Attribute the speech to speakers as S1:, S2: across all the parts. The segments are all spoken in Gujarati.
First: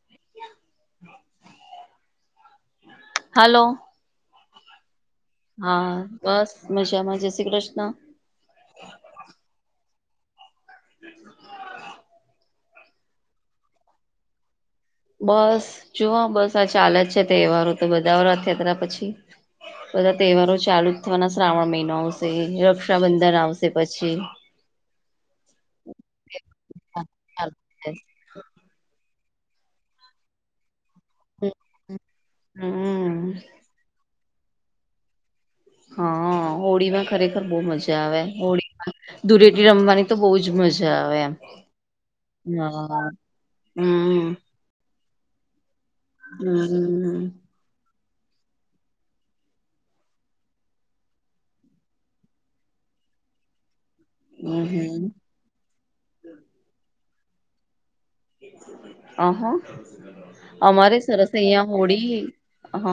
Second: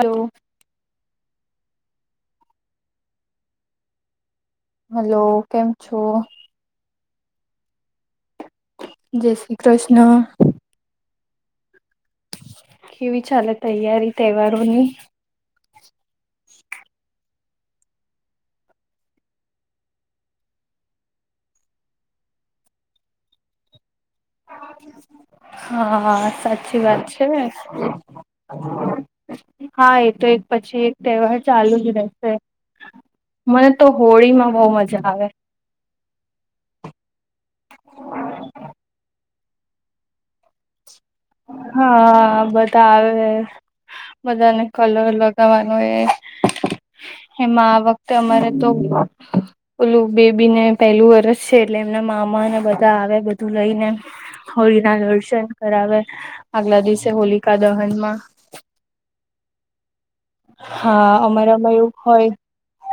S1: હલો.
S2: હલો.
S1: હલો. કેમ
S2: હા,
S1: છો
S2: બસ મજામાં. જય શ્રી કૃષ્ણ.
S1: જય શ્રી કૃષ્ણ.
S2: [unintelligible]
S1: કેવી ચાલે તૈયારી તહેવારોની?
S2: બસ જુઓ બસ આ ચાલ જ છે તહેવારો તો બધા રથયાત્રા પછી. બધા તહેવારો ચાલુ જ થવાના. શ્રાવણ મહિનો આવશે, રક્ષાબંધન આવશે પછી
S1: હા સાચી વાત છે. હા એ તો એક પછી એક તહેવાર ચાલુ જ રહેશે.
S2: હમ
S1: મને તો હોળી માં બ‌ઉ મજા આવે.
S2: હા હોળી માં ખરેખર બહુ મજા આવે. હોળીમાં દૂરેટી રમવાની તો બહુ જ મજા આવે! એમ.
S1: હા બધા
S2: હા
S1: આવે
S2: હમ
S1: બધાને કલર લગાવાનો એ
S2: હહહહ
S1: એમાં આ વખતે અમારે તો ઓલું બેબીને પહેલું વરસ છે એટલે એમના મામાને બધા આવે બધું લ‌ઈને
S2: હમ
S1: હોળીના
S2: હમ
S1: દર્શન કરાવે આગલા દિવસે હોલિકા દહનમાં.
S2: આહા! અમારે
S1: હા
S2: સરસ અહિયાં
S1: અમારામાં એવું
S2: હોડી
S1: હોય
S2: હઅ.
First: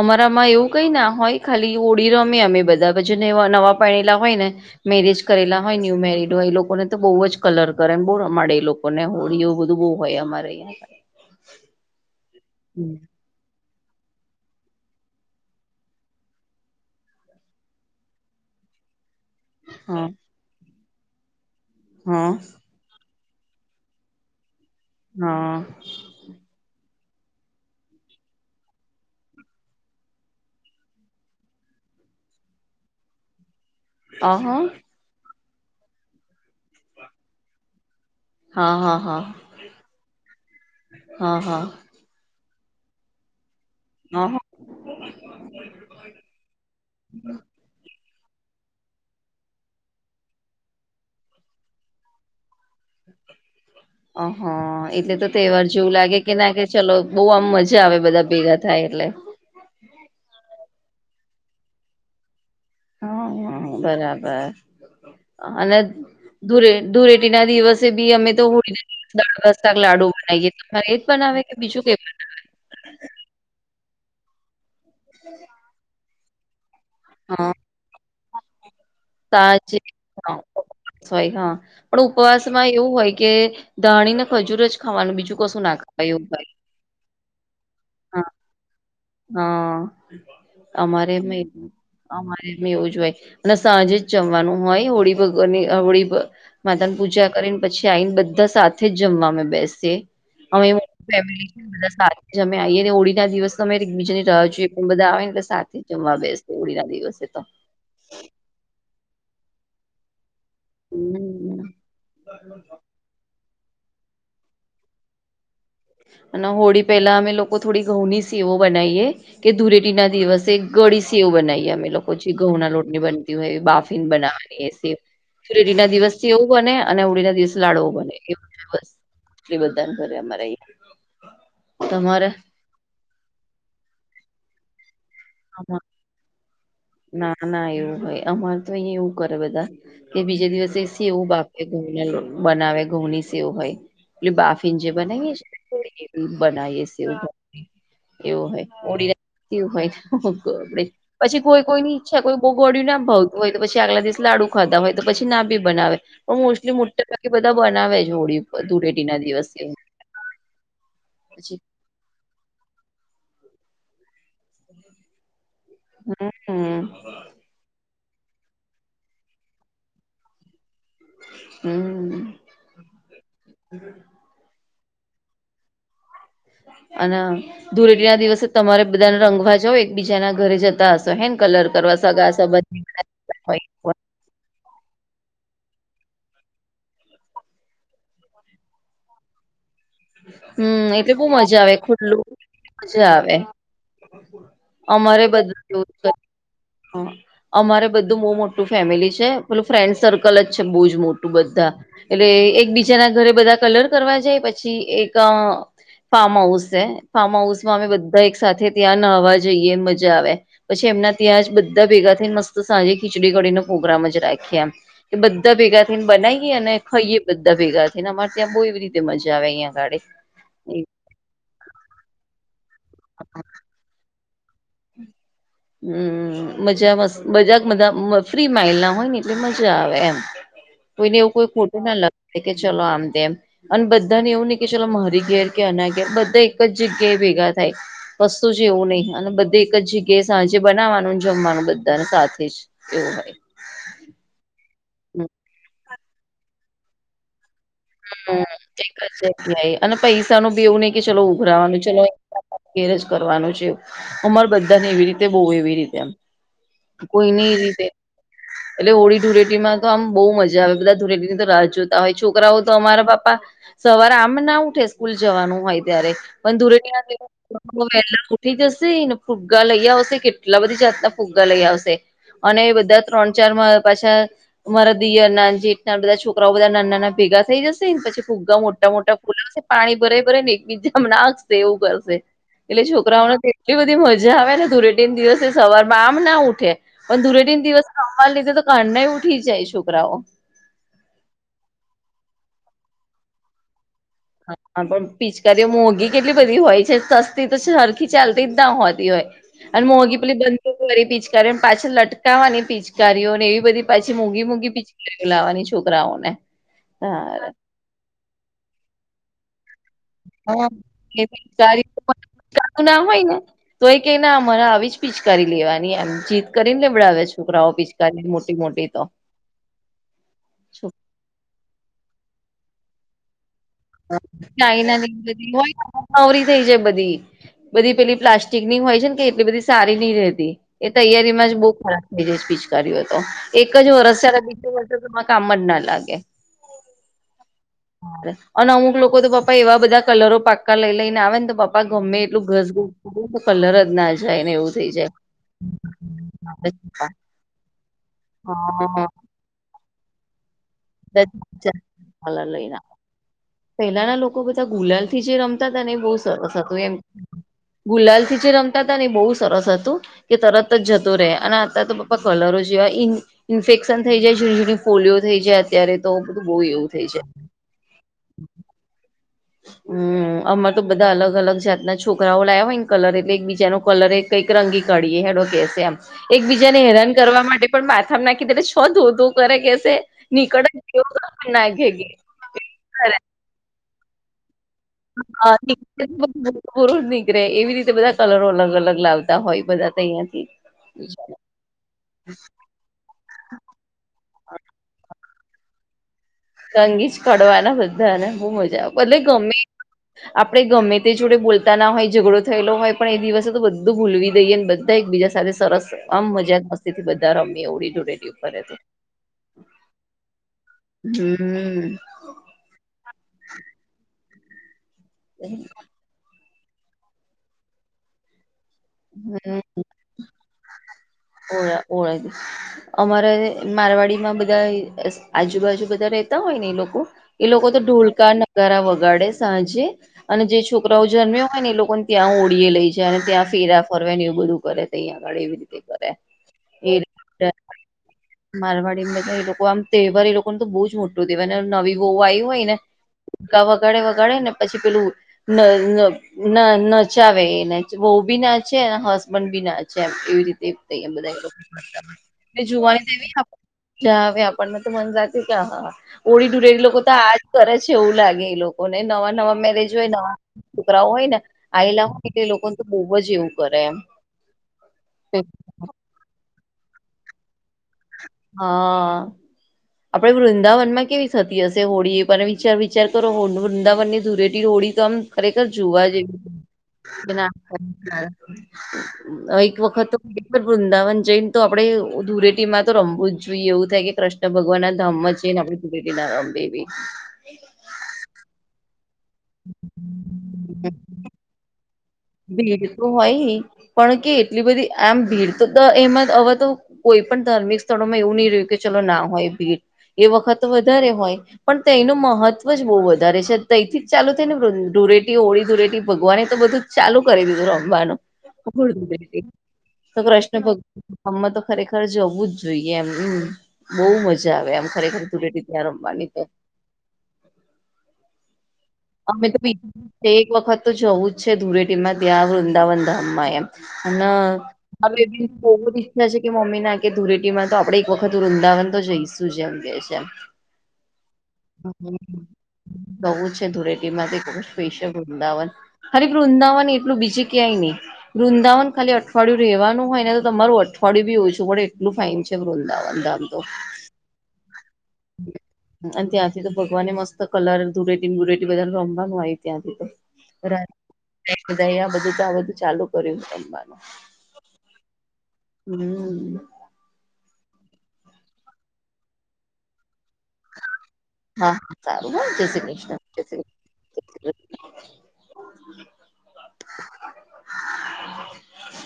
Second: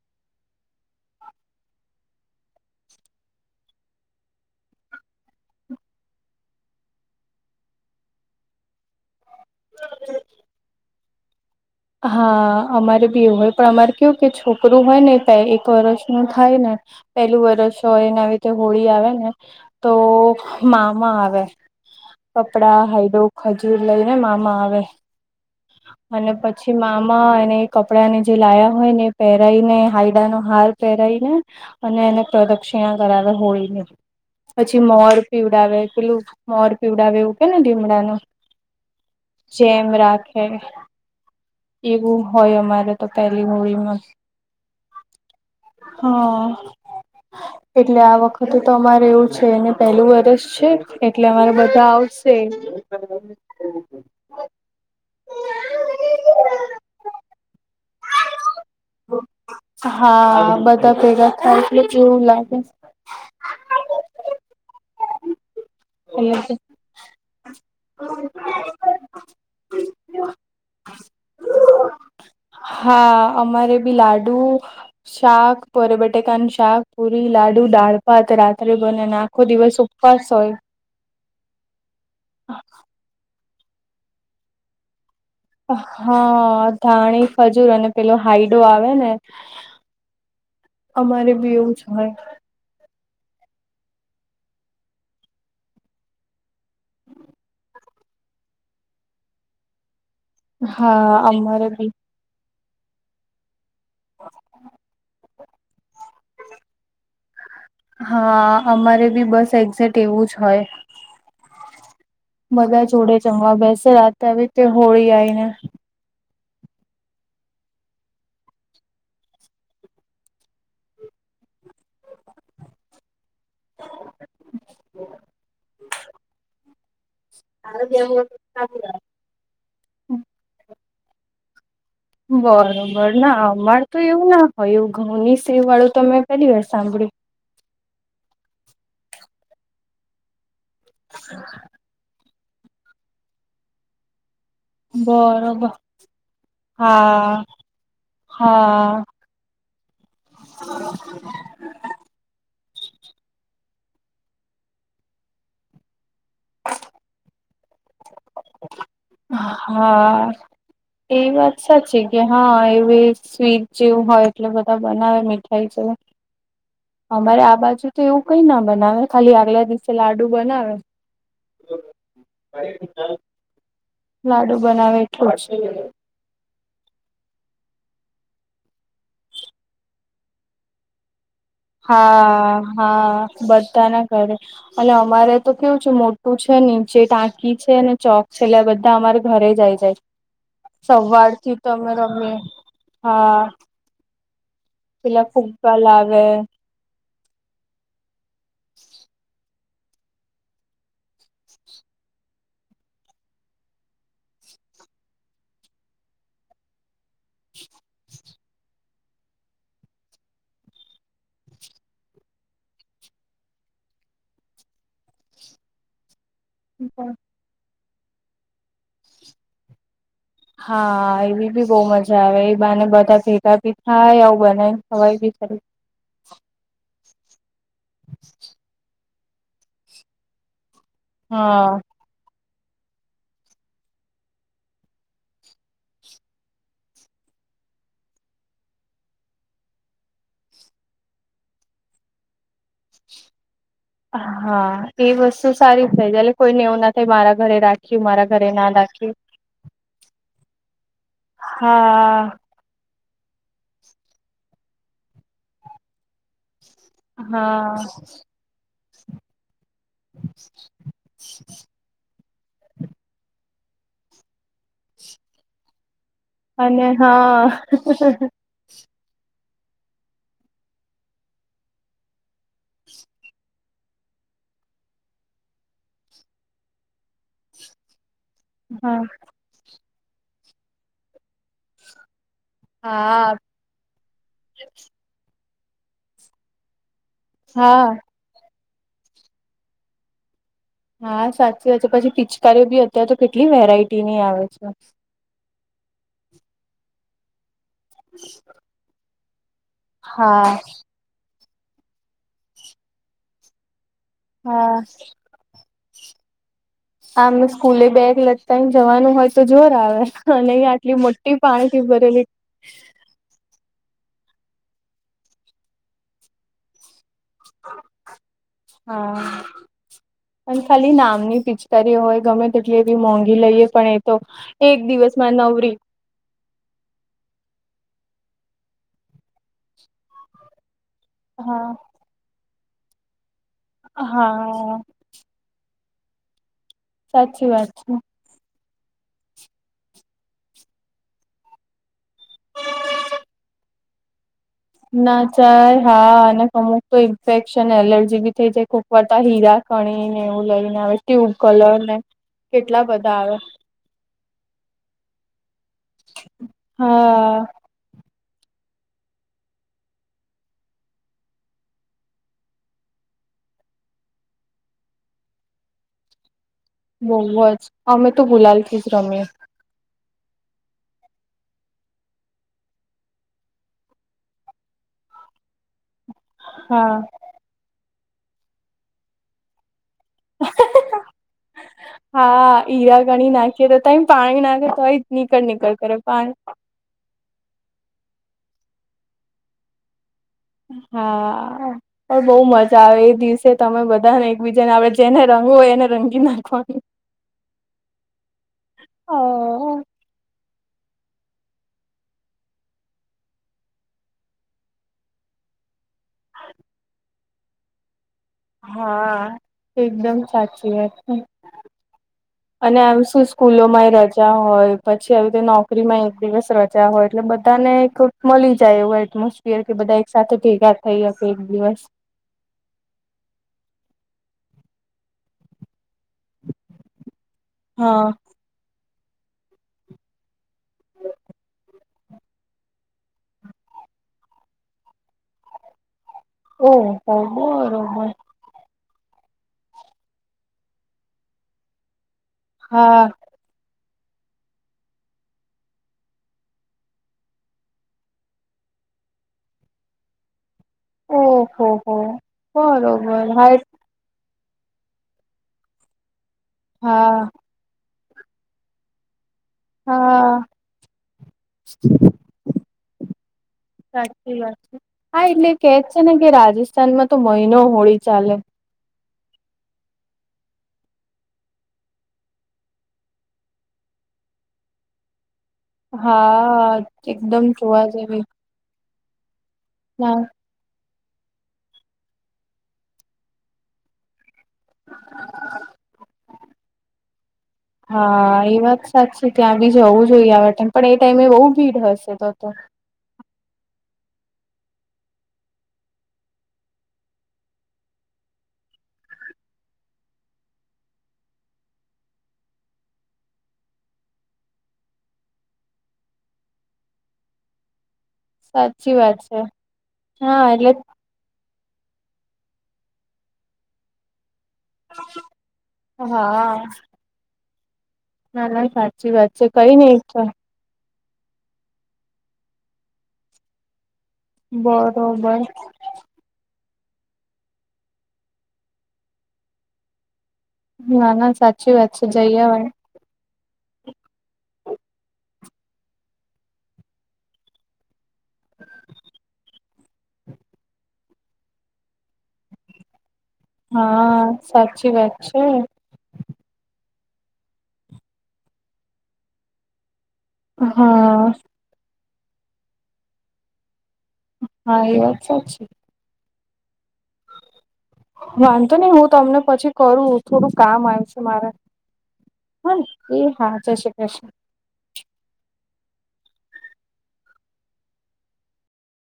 S2: અમારામાં એવું ક‌ં‌ઈના હોય ખાલી હોળી રમીએ અમે બધા પછી નેવા નવા પયણેલા હોયને મેરેજ કરેલા હોય ન્યુ મેરિડ હોય એ લોકોને તો બહુ જ કલર કરે એમ બો રમાળે એ લોકોને હોળી. એવું બધું બહુ હોય અમારેં અહીયાં.
S1: હા અમારે બી એવું હોય પણ અમારે કેવુ કે છોકરું હોયને તો એક વરષનું થાય ને પેલું વરષ હોય અને આવી રીતે હોળી આવેને તો
S2: હા
S1: મામા આવે
S2: હા
S1: કપડા, હાયડો ખજૂર લઈને મામા આવે.
S2: હા.
S1: અને પછી છી મામા એને કપડાને જે લાયા હોયને પહેરાઈને હાયડાનો હાર પહેરાઈને અને એને પ્રદક્ષિણા કરાવે હોળીની.
S2: અહ
S1: પછી મોર પીવડાવે. પેલું મોર પીવડાવે એવું કહીએ ને લીમડાનું.
S2: હા હા હા..
S1: જેમ રાખે
S2: હા હા
S1: એવું હોય અમારે તો પહેલી હોળીમાં
S2: હા હા
S1: હમ્મ એટલે આ વખતે તો અમારે એવું છે એને પેહલું વરસ છે એટલે અમારે બધા આવશે. [unintelligible]
S2: અહ હા. એટલે તો તહેવાર જેવું લાગે કે ના કે ચલો બહુ આમ મજા આવે બધા ભેગા થાય એટલે.
S1: હા બધા ભેગા થાય એટલે કેવું લાગે.
S2: હા હ બરાબર અને
S1: એટલે
S2: ધૂરે ધૂરેટીના દિવસે બી અમે તો હોળી દાળ [unintelligible] લાડુ બનાવીએ તમારે એ જ બનાવે કે બીજું કે
S1: હા અમારે બી લાડુ, શાક પર બટેકાનું શાક પુરી
S2: હા
S1: લાડુ દાળભાત રાત્રે બને અને આખો
S2: સાંજે
S1: દિવસ ઉપવાસ
S2: હા
S1: હોય.
S2: હોય હા પણ ઉપવાસમાં એવું હોય કે ધાણી ને ખજૂર જ ખાવાનું. બીજું કશું ના ખાવાય એવું હોય
S1: હા ધાણી, ખજૂર અને પેલો
S2: હા
S1: હાઈડો આવેને
S2: હા અમારે મેં
S1: બી એવું જ હોય
S2: અમાર એવું જ હોય અને સાંજે જ જમવાનું હોય હોળી ભગની હોળી માતાની પૂજા કરીને પછી આઈને બધા સાથે જ જમવામે બેસી અમે
S1: હા
S2: ફેમિલી છેને
S1: અમારે બી
S2: બધા અમે આઈએ ને ઓળી ના દિવસ તમે એક બીજા ને રાહ જોોએ પણ બધા આવે ને એટલે સાથે જમવા બેસ ઓળી ના દિવસે તો
S1: હા અમારે બી બસ એક્ઝે્ટ તેવું જ હોય
S2: હમ
S1: બધા જોડે જમવા બેસે રા તવી તે હોળી આવીઈ ને
S2: અને હોળી પહેલા અમે લોકો થોડી ઘઉં ની સીવો બનાવીએ કે ધૂરેટી ના દિવસે ગળી સેવ બનાવીએ અમે લોકો પછી ઘઉંના લોટની બનતી હોય એ બાફીન બનાવાની ફડી ના દિવસ થી એવું બને અને આવડી ના દિવસ લાડવો બને એ બસ એટલી બધા કરરે અમારા
S1: બરોબર ના અમાર તો એવું ના હોયું ઘઉં ની સે વાળું તો મેં પેલી વાર સાંભળ્યું
S2: ના ના એવું હોય અમારે તો અહીંયા એવું કરે બધા કે બીજા દિવસે સ એવું બાપે ઘ બનાવે ઘુમની સ એવું હોય એ બાફઇં જેે બના
S1: બરોબર
S2: થોડી બનાઈએ સ
S1: હા
S2: એવું હોય
S1: હા
S2: ઓડીવું હોય આપ પછી કોઈ કોઈની ઈચ્છા કોઈ બોગવાળયું ના ભાવતું હોય તો પછી આગલા દિવસ લાડુ ખાધતા હોય તો પછી ના બી બનાવે પણ મોસ્ટલી મોાકી બધા બનાવે છે હોળડી દૂે
S1: હા એ વાત
S2: પછી
S1: સાચી કે હા એ સ્વીટ જેવું હોય એટલે બધા બનાવે મી થઈ જ
S2: હમ
S1: અમારે આ બાજુ તો એવું કઈ ના બનાવે ખાલી આગલા દિવસે લાડુ બનાવે
S2: હમ
S1: લાડુ બનાવેટું
S2: અને ધૂળેટી ના દિવસે તમારે બધાને રંગવા જાવ એકબીજાના ઘરે જતા હશે હેન કલર કરવા સગા
S1: હા
S2: સૂતી ને
S1: હા બધાના ઘરે અને અમારે તો કેવું છે મોટું છે નીચે ટાંકી છે ને ચોક છે એટલે આ બધા અમારે ઘરે જાય જાય
S2: હમ એટલે બહુ
S1: સવાર થી
S2: મજા
S1: તો
S2: આવે
S1: અમે
S2: ખુલ્લું
S1: રમીએ
S2: મજા આવે
S1: હા પેલા
S2: અમારે બધું
S1: ફુગ્ગા
S2: જોવું
S1: લાવે
S2: હ અમારે બધું બહુ મોટું ફેમિલી છે પેલું ફ્રેન્ડ સર્કલ જ છે બહુ જ મોટું બધા એટલે એકબીજાના ઘરે બધા કલર કરવા જાય પછી એક ફાર્મ હાઉસ છે ફાર્મ હાઉસ માં અમે બધા એક સાથે ત્યાં નહવા જઈએ મજા આવે પછી એમના ત્યાં જ બધા ભેગા થી મસ્ત સાંજે ખીચડી કડીનો પ્રોગ્રામ જ રાખ્યા બધા બધા ભેગા થઈને બનાવીએ અને ખાઈએ બધા ભેગા થઈને અમારે ત્યાં બહુ એવી રીતે મજા આવે અહીં આગાળે
S1: હા એવી બી બહુ મજા આવે એ બાને બધા ભેગા ભી થાય આવું બને ખવાઈ બી ખરું
S2: હમ મજામાં મજાક મા ફ્રી માઇલ ના હોય ને એટલે મજા આવે એમ કોઈને એવું કોઈ ખોટું
S1: હા
S2: ના લગે કે ચલો આમ તેમમ અને બધાને એવું નહિ કે ચલો મારી ઘેર કે અના ઘેર બધા એક જ જગ્યાએ ભેગા થાય વસ્તુ છે એવું નહી અને બધું. એક જગ્યાએ સાંજે બનાવવાનું જમવાનું બધાને સાથે જ એવું હોય.
S1: હા એ વસ્તુ સારી થાય જલે કોઈનેવ ના થાય મારા ઘરે રાખી
S2: હમ એકજ જગ્યાએ અને પૈસા નુ બી એવું નઈ કે ચલો ઉઘરાવાનું ચલો
S1: હા
S2: ઘેરજ કરવાનું છે અમાર બધાને એવી રીતે બહુ એવી રીતે એમ કોઈ નહી રીતે
S1: હા
S2: એટલે હોળી ધૂળેટીમાં તો આમ બહુ મજા આવે બધા ધૂળેટી તો રાહ જોતા હોય છોકરાઓ તો અમારા બાપા સવારે આમ ના ઉઠે સ્કૂલ જવાનું હોય ત્યારે પણ દુરે
S1: અને હા
S2: [unintelligible] ઉઠી જશે ને, ફુગ્ગા લઈ આવશે, કેટલા બધી જાતના ફુગ્ગા લઈ આવશે. અને બધા ત્રણ-ચાર માં પાછા. અમારા દીયરના જેઠના બધા છોકરાઓ બધા નાના-નાના ભેગા. થઈ જશે ને, પછી ફુગ્ગા
S1: હા
S2: મોટા-મોટા ફૂલાવશે પાણી ભરા ભરાઇ ને એકબીજામાં નાખશે એવું કરશે. એટલે છોકરાઓને
S1: હા
S2: તો એટલી બધી મજા આવેને, ધૂળેટીના દિવસે સવારમાં આમ ના ઉઠે. પણ ધૂળેટીના
S1: હા
S2: દિવસે રમવા લીધે તો કયારનાય ઉઠી જાય છોકરાઓ.
S1: હાવ સાચી વાત છે. પછી પિચકારીઓ બી અત્યારે તો કેટલી વેરાયટી ની આવે.
S2: હા
S1: છે.
S2: હા બોલ પિચકારીઓ મોંઘી કેટલી બધી હોય છે સસ. તે તો સરખી ચાલતી જ ના હોતી હોય. અને મોંઘી પેલી
S1: હા
S2: બંધુક વાળી પીચ. ત્યારે પાછી લટકાવાની પિચકારીઓ ને એવી બધી પાછી મોંઘી-મોંઘી
S1: હા
S2: પિચકારીઓ લાવવાની. છોકરાઓ ને
S1: આમને સ્કૂલે બેગ લટકાવીને જવાનું હોય તો જોર આવે. અને આટલી મોટી બાલ્ટી ભરેલી..
S2: તક ના હોય, ને તો એ કે ના અમારે આવી જ પિચકારી લેવાની, એમ જીત કરીને લેવડાવે છે. છોકરાઓ પીચકારી મોટી-મોટી તો.
S1: પણ ખાલી નામની પિચકારી હોય ગમે તેટલી એવી મોંઘી લઈએ. પણ, એ તો એક દિવસ માં નવરી.
S2: નવરી થઈ જાય બધી. બધી પેલી પ્લાસ્ટિક ની હોય છે, ને કે એટલી બધી સારી નઈ રહેતી. એ તૈયારીમાં જ બહુ
S1: હા
S2: ખરાબ થઈ જાય છે પીચકારીઓ તો. એક જ વરસ છે ને બીજુ
S1: હા
S2: વ.. માં કામ જ ના લાગે.
S1: સાચી વાત છે.
S2: અને અમુક લોકો તો, બપ્પા એવા બધા કલરો પાક્કા લઈ-લઈ ને આવે ને, તો બપ્પા ગમે એટલું ઘસુ તો કલર જ ના જાય, ને એવું થઈ જાય
S1: ના જાય, હા. અને અમુક તો ઇન્ફેક્શન એલર્જી ભી થઇ જાય કોક
S2: હા
S1: વારતા હીરા.. કણીને એવું લઈને આવે, ટ્યુબ કલર,
S2: બધા
S1: ને કેટલા બધા આવે.
S2: પહેલાના લોકો બધા ગુલાલ થી જે રમતા હતા, ને એ બહુ સરસ હતું એમ.
S1: હા
S2: ગુલાલ થી જે રમતા હતા, ને એ બહુ સરસ હતું. કે તરત જ જતો રહે. અને અત્યારે તો બાપ્પા કલરો જેવા ઇ.. ઇન્ફેક્શન થઈ જાય. જીણી-જીણી ફોલિયો થઈ જાય. અત્યારે તો બધું બહુ એવું. થઈ
S1: બહુ
S2: જાય.
S1: જ. અમે તો ગુલાલ થી જ રમીએ.
S2: હમ અમારે તો બધા અલગ-અલગ જાતના છોકરાઓ લાવ્યા હોય ને કલર એટલે એકબીજા નો કલર એક. કઈક રંગી કડી એ. હેડો કેશે એમ. એકબીજાને
S1: હા.
S2: હેરાન કરવા માટે પણ માથામાં નાખી દે છ ધો-ધો કરે કેશે. નીકળવ ઘેગ [inaudible]
S1: ઈરા ઘણી નાખી તો ત પાણી નાખે તોય..
S2: હ
S1: નીકળ નીકળ કરે પાણી
S2: [inaudible] પૂર જ નીકરેે. એવી રીતે બધા કલરો અલગ-અલગ લાવતા હોય, બધા ત અહીંથી.
S1: હા.. આ. પણ બહુ મજા આવે, એ દિવસે તમે બધાને એકબીજા ને આપડ.. એને રંગ હોય, એને રંગી ના..
S2: રંગીજ કડવાના બધાને. બહુ મજા આવે, ભલે ગમે..
S1: હ [inaudible]
S2: આપડે ગમે તે જોડે બોલતા ના હોય, ઝઘડો થયેલો હોય પણ, એ દિવસે તો બધું ભૂલવી દઈએ, ને બધા એક બીજા સાથે.. સરસ. આમ મજાક મસ્તી થી બધા રમીએ હોળી-ધુરેટી.
S1: હા.. આ.. એકદમ સાચી વાત. છે.
S2: હમ...
S1: અને આમ શું સ્કૂલો માં રજા હોય, પછી આવી તે નોકરીમાં એક દિવસ રજા.. હોય, એટલે બધા ને એક મળી જાય એવું
S2: હમ્મ
S1: એટમોસફિયર, કે બધા એક સાથે ભેગા થઇ.. થઈ આપકે એક દિવસ..
S2: પ દ [unintelligible] અમારે મારવાડી માં બધા આજુબાજુ બધા રતા હોય ને એ લોકો એ લોકો તો
S1: હા.
S2: ઢોલકા નગારા વગાડે સાંજે અને જે છોકરાઓ જન્મ્યા હોય ને એ લોકોને ત્યાં ઓળીએ લઈ જાય અને ત્યાં ફેરા ફરવા ને એવું બધું કરે અહીંયા આગળ એવી રીતે
S1: ઓહ હબબ
S2: મારવાડી માં બધા એ લોકો આમ તહેવાર એ લોકોને તો બહુ જ મોટું તહેવાય નવી બહુ આવ હોય ને
S1: હા
S2: કા વગાડે વગાડે ને પછી પેલું ના નચાવે એ બહ બી ના છે હસબન્ડ બી ના છે એમ એવી રીતે
S1: ઓહો હો
S2: બધા જોવાનીવી
S1: બરોબર હા
S2: જવે આપણ તો મન જ કે હા ઓળ ડુરેેલી લોકોક તો
S1: હા
S2: આજ કરે છે એવું લાગે એ લોકોને નવા નવા
S1: હા
S2: નવા છોકરાઓ હોય ને આલા હોય એટલે લોકોને તો બહુ જ એવું કરે એમ
S1: વાત છે સાચી હા એટલે કેજ છે ને કે રાજસ્થાનમાં તો મહિનો હોળી ચાલે
S2: [inaudible] આપણે વૃંદાવનમાં કેવી થતી હશે હોળી એ પણ વિચાર વિચાર કરો વૃંદાવન ની ધૂરે રોળ તો આમ ખરેખર જોવા
S1: હા
S2: જવી
S1: એકદમ
S2: ના
S1: જોવા જેવી
S2: એક વખત
S1: ના
S2: તો વૃંદાવન જૈને તો આપડે ધૂરેટીમાં તો રમવું જ જોઈએ એવું થાય કે કૃષ્ણ ભગવાન ના ધામ છેને આપુેટી ના રમવી
S1: હા એ વાત સાચી ત્યાં બી જ હોવું જોઈએ આન પણ એ ટાઈમે બહુ ભીડ હશે તો તો
S2: ભીડ તો હોય પણ કે એટલી બધી આમ ભીડ તો એમાં હવે તો કોઈ પણ ધાર્મિક સ્થળોમાં એવું નહી રહ્યું કે ચલો ના હોય ભીડ એ વખત વધારે હોય પણ તેનું મહત્વ જ બહુ વધારે છે તથી જ ચાલુ થઈ ને ધૂરેટી હોળી ધૂરેટી ભગવાને એ તો બધું ચાલુ કરી દીધું રમવાનુંુે
S1: સાચી વાત છે
S2: તો
S1: હા
S2: કૃષ્ણ
S1: એટલે
S2: ભગવાન હમે તો ખરેખર જો હોવું જ જોઈએ એમ બહુ મજા મજા આવે આમ ખરેખર તુરેેટી ત્યાં રમવાની તો
S1: હા ના ના સાચી વાત છે
S2: અમે તો
S1: કઈ નઈ
S2: બીજી
S1: ઈચ્છા
S2: તે એક વખત તો જવું જ છે ધૂળેટીમાં ત્યાં વૃંદાવન ધામમાં એમ. અને
S1: બરોબર
S2: [unintelligible] છે કે મમ્મી ના કે ધૂળેટીમાં તો આપડે એક વખત વૃંદાવન તો જઈશું જ એમ કે છે.
S1: ના ના સાચી વાત છે જઈએવાાઈ
S2: બહુ જ છે ધૂળેટી માંથી બહુ સ્પેશિયલ વૃંદાવન હરે પણ ઊંદા એટલ બીજ ક્યાંય નહી વૃંદાવન ખાલી અઠવાિયું રહેવાનું હોય ને તો તમારું અઠવાડયુંી ઓછું પડે એટલું ફાાઈન છે વૃંદાવન ધામ તો
S1: હા સાચી વાત છે
S2: અને ત્યાંથી તો ભગવાને મસ્ત કલર ધુરેટી ગુરેટી બધા રમવાનું આય ત્યાંથી તો બધ
S1: હા
S2: બધું તો આ બધું ચાલુ કર્યું રમવાનું
S1: હા એ વાત સાચી છે.
S2: હમ.
S1: વાંધતો નઈ હું તમને પછી કરું થોડું કામ આયું છે.
S2: હા સારું જય
S1: હા
S2: શ્રી કૃષ્ણ
S1: એ હા જય શ્રી કૃષ્ણ.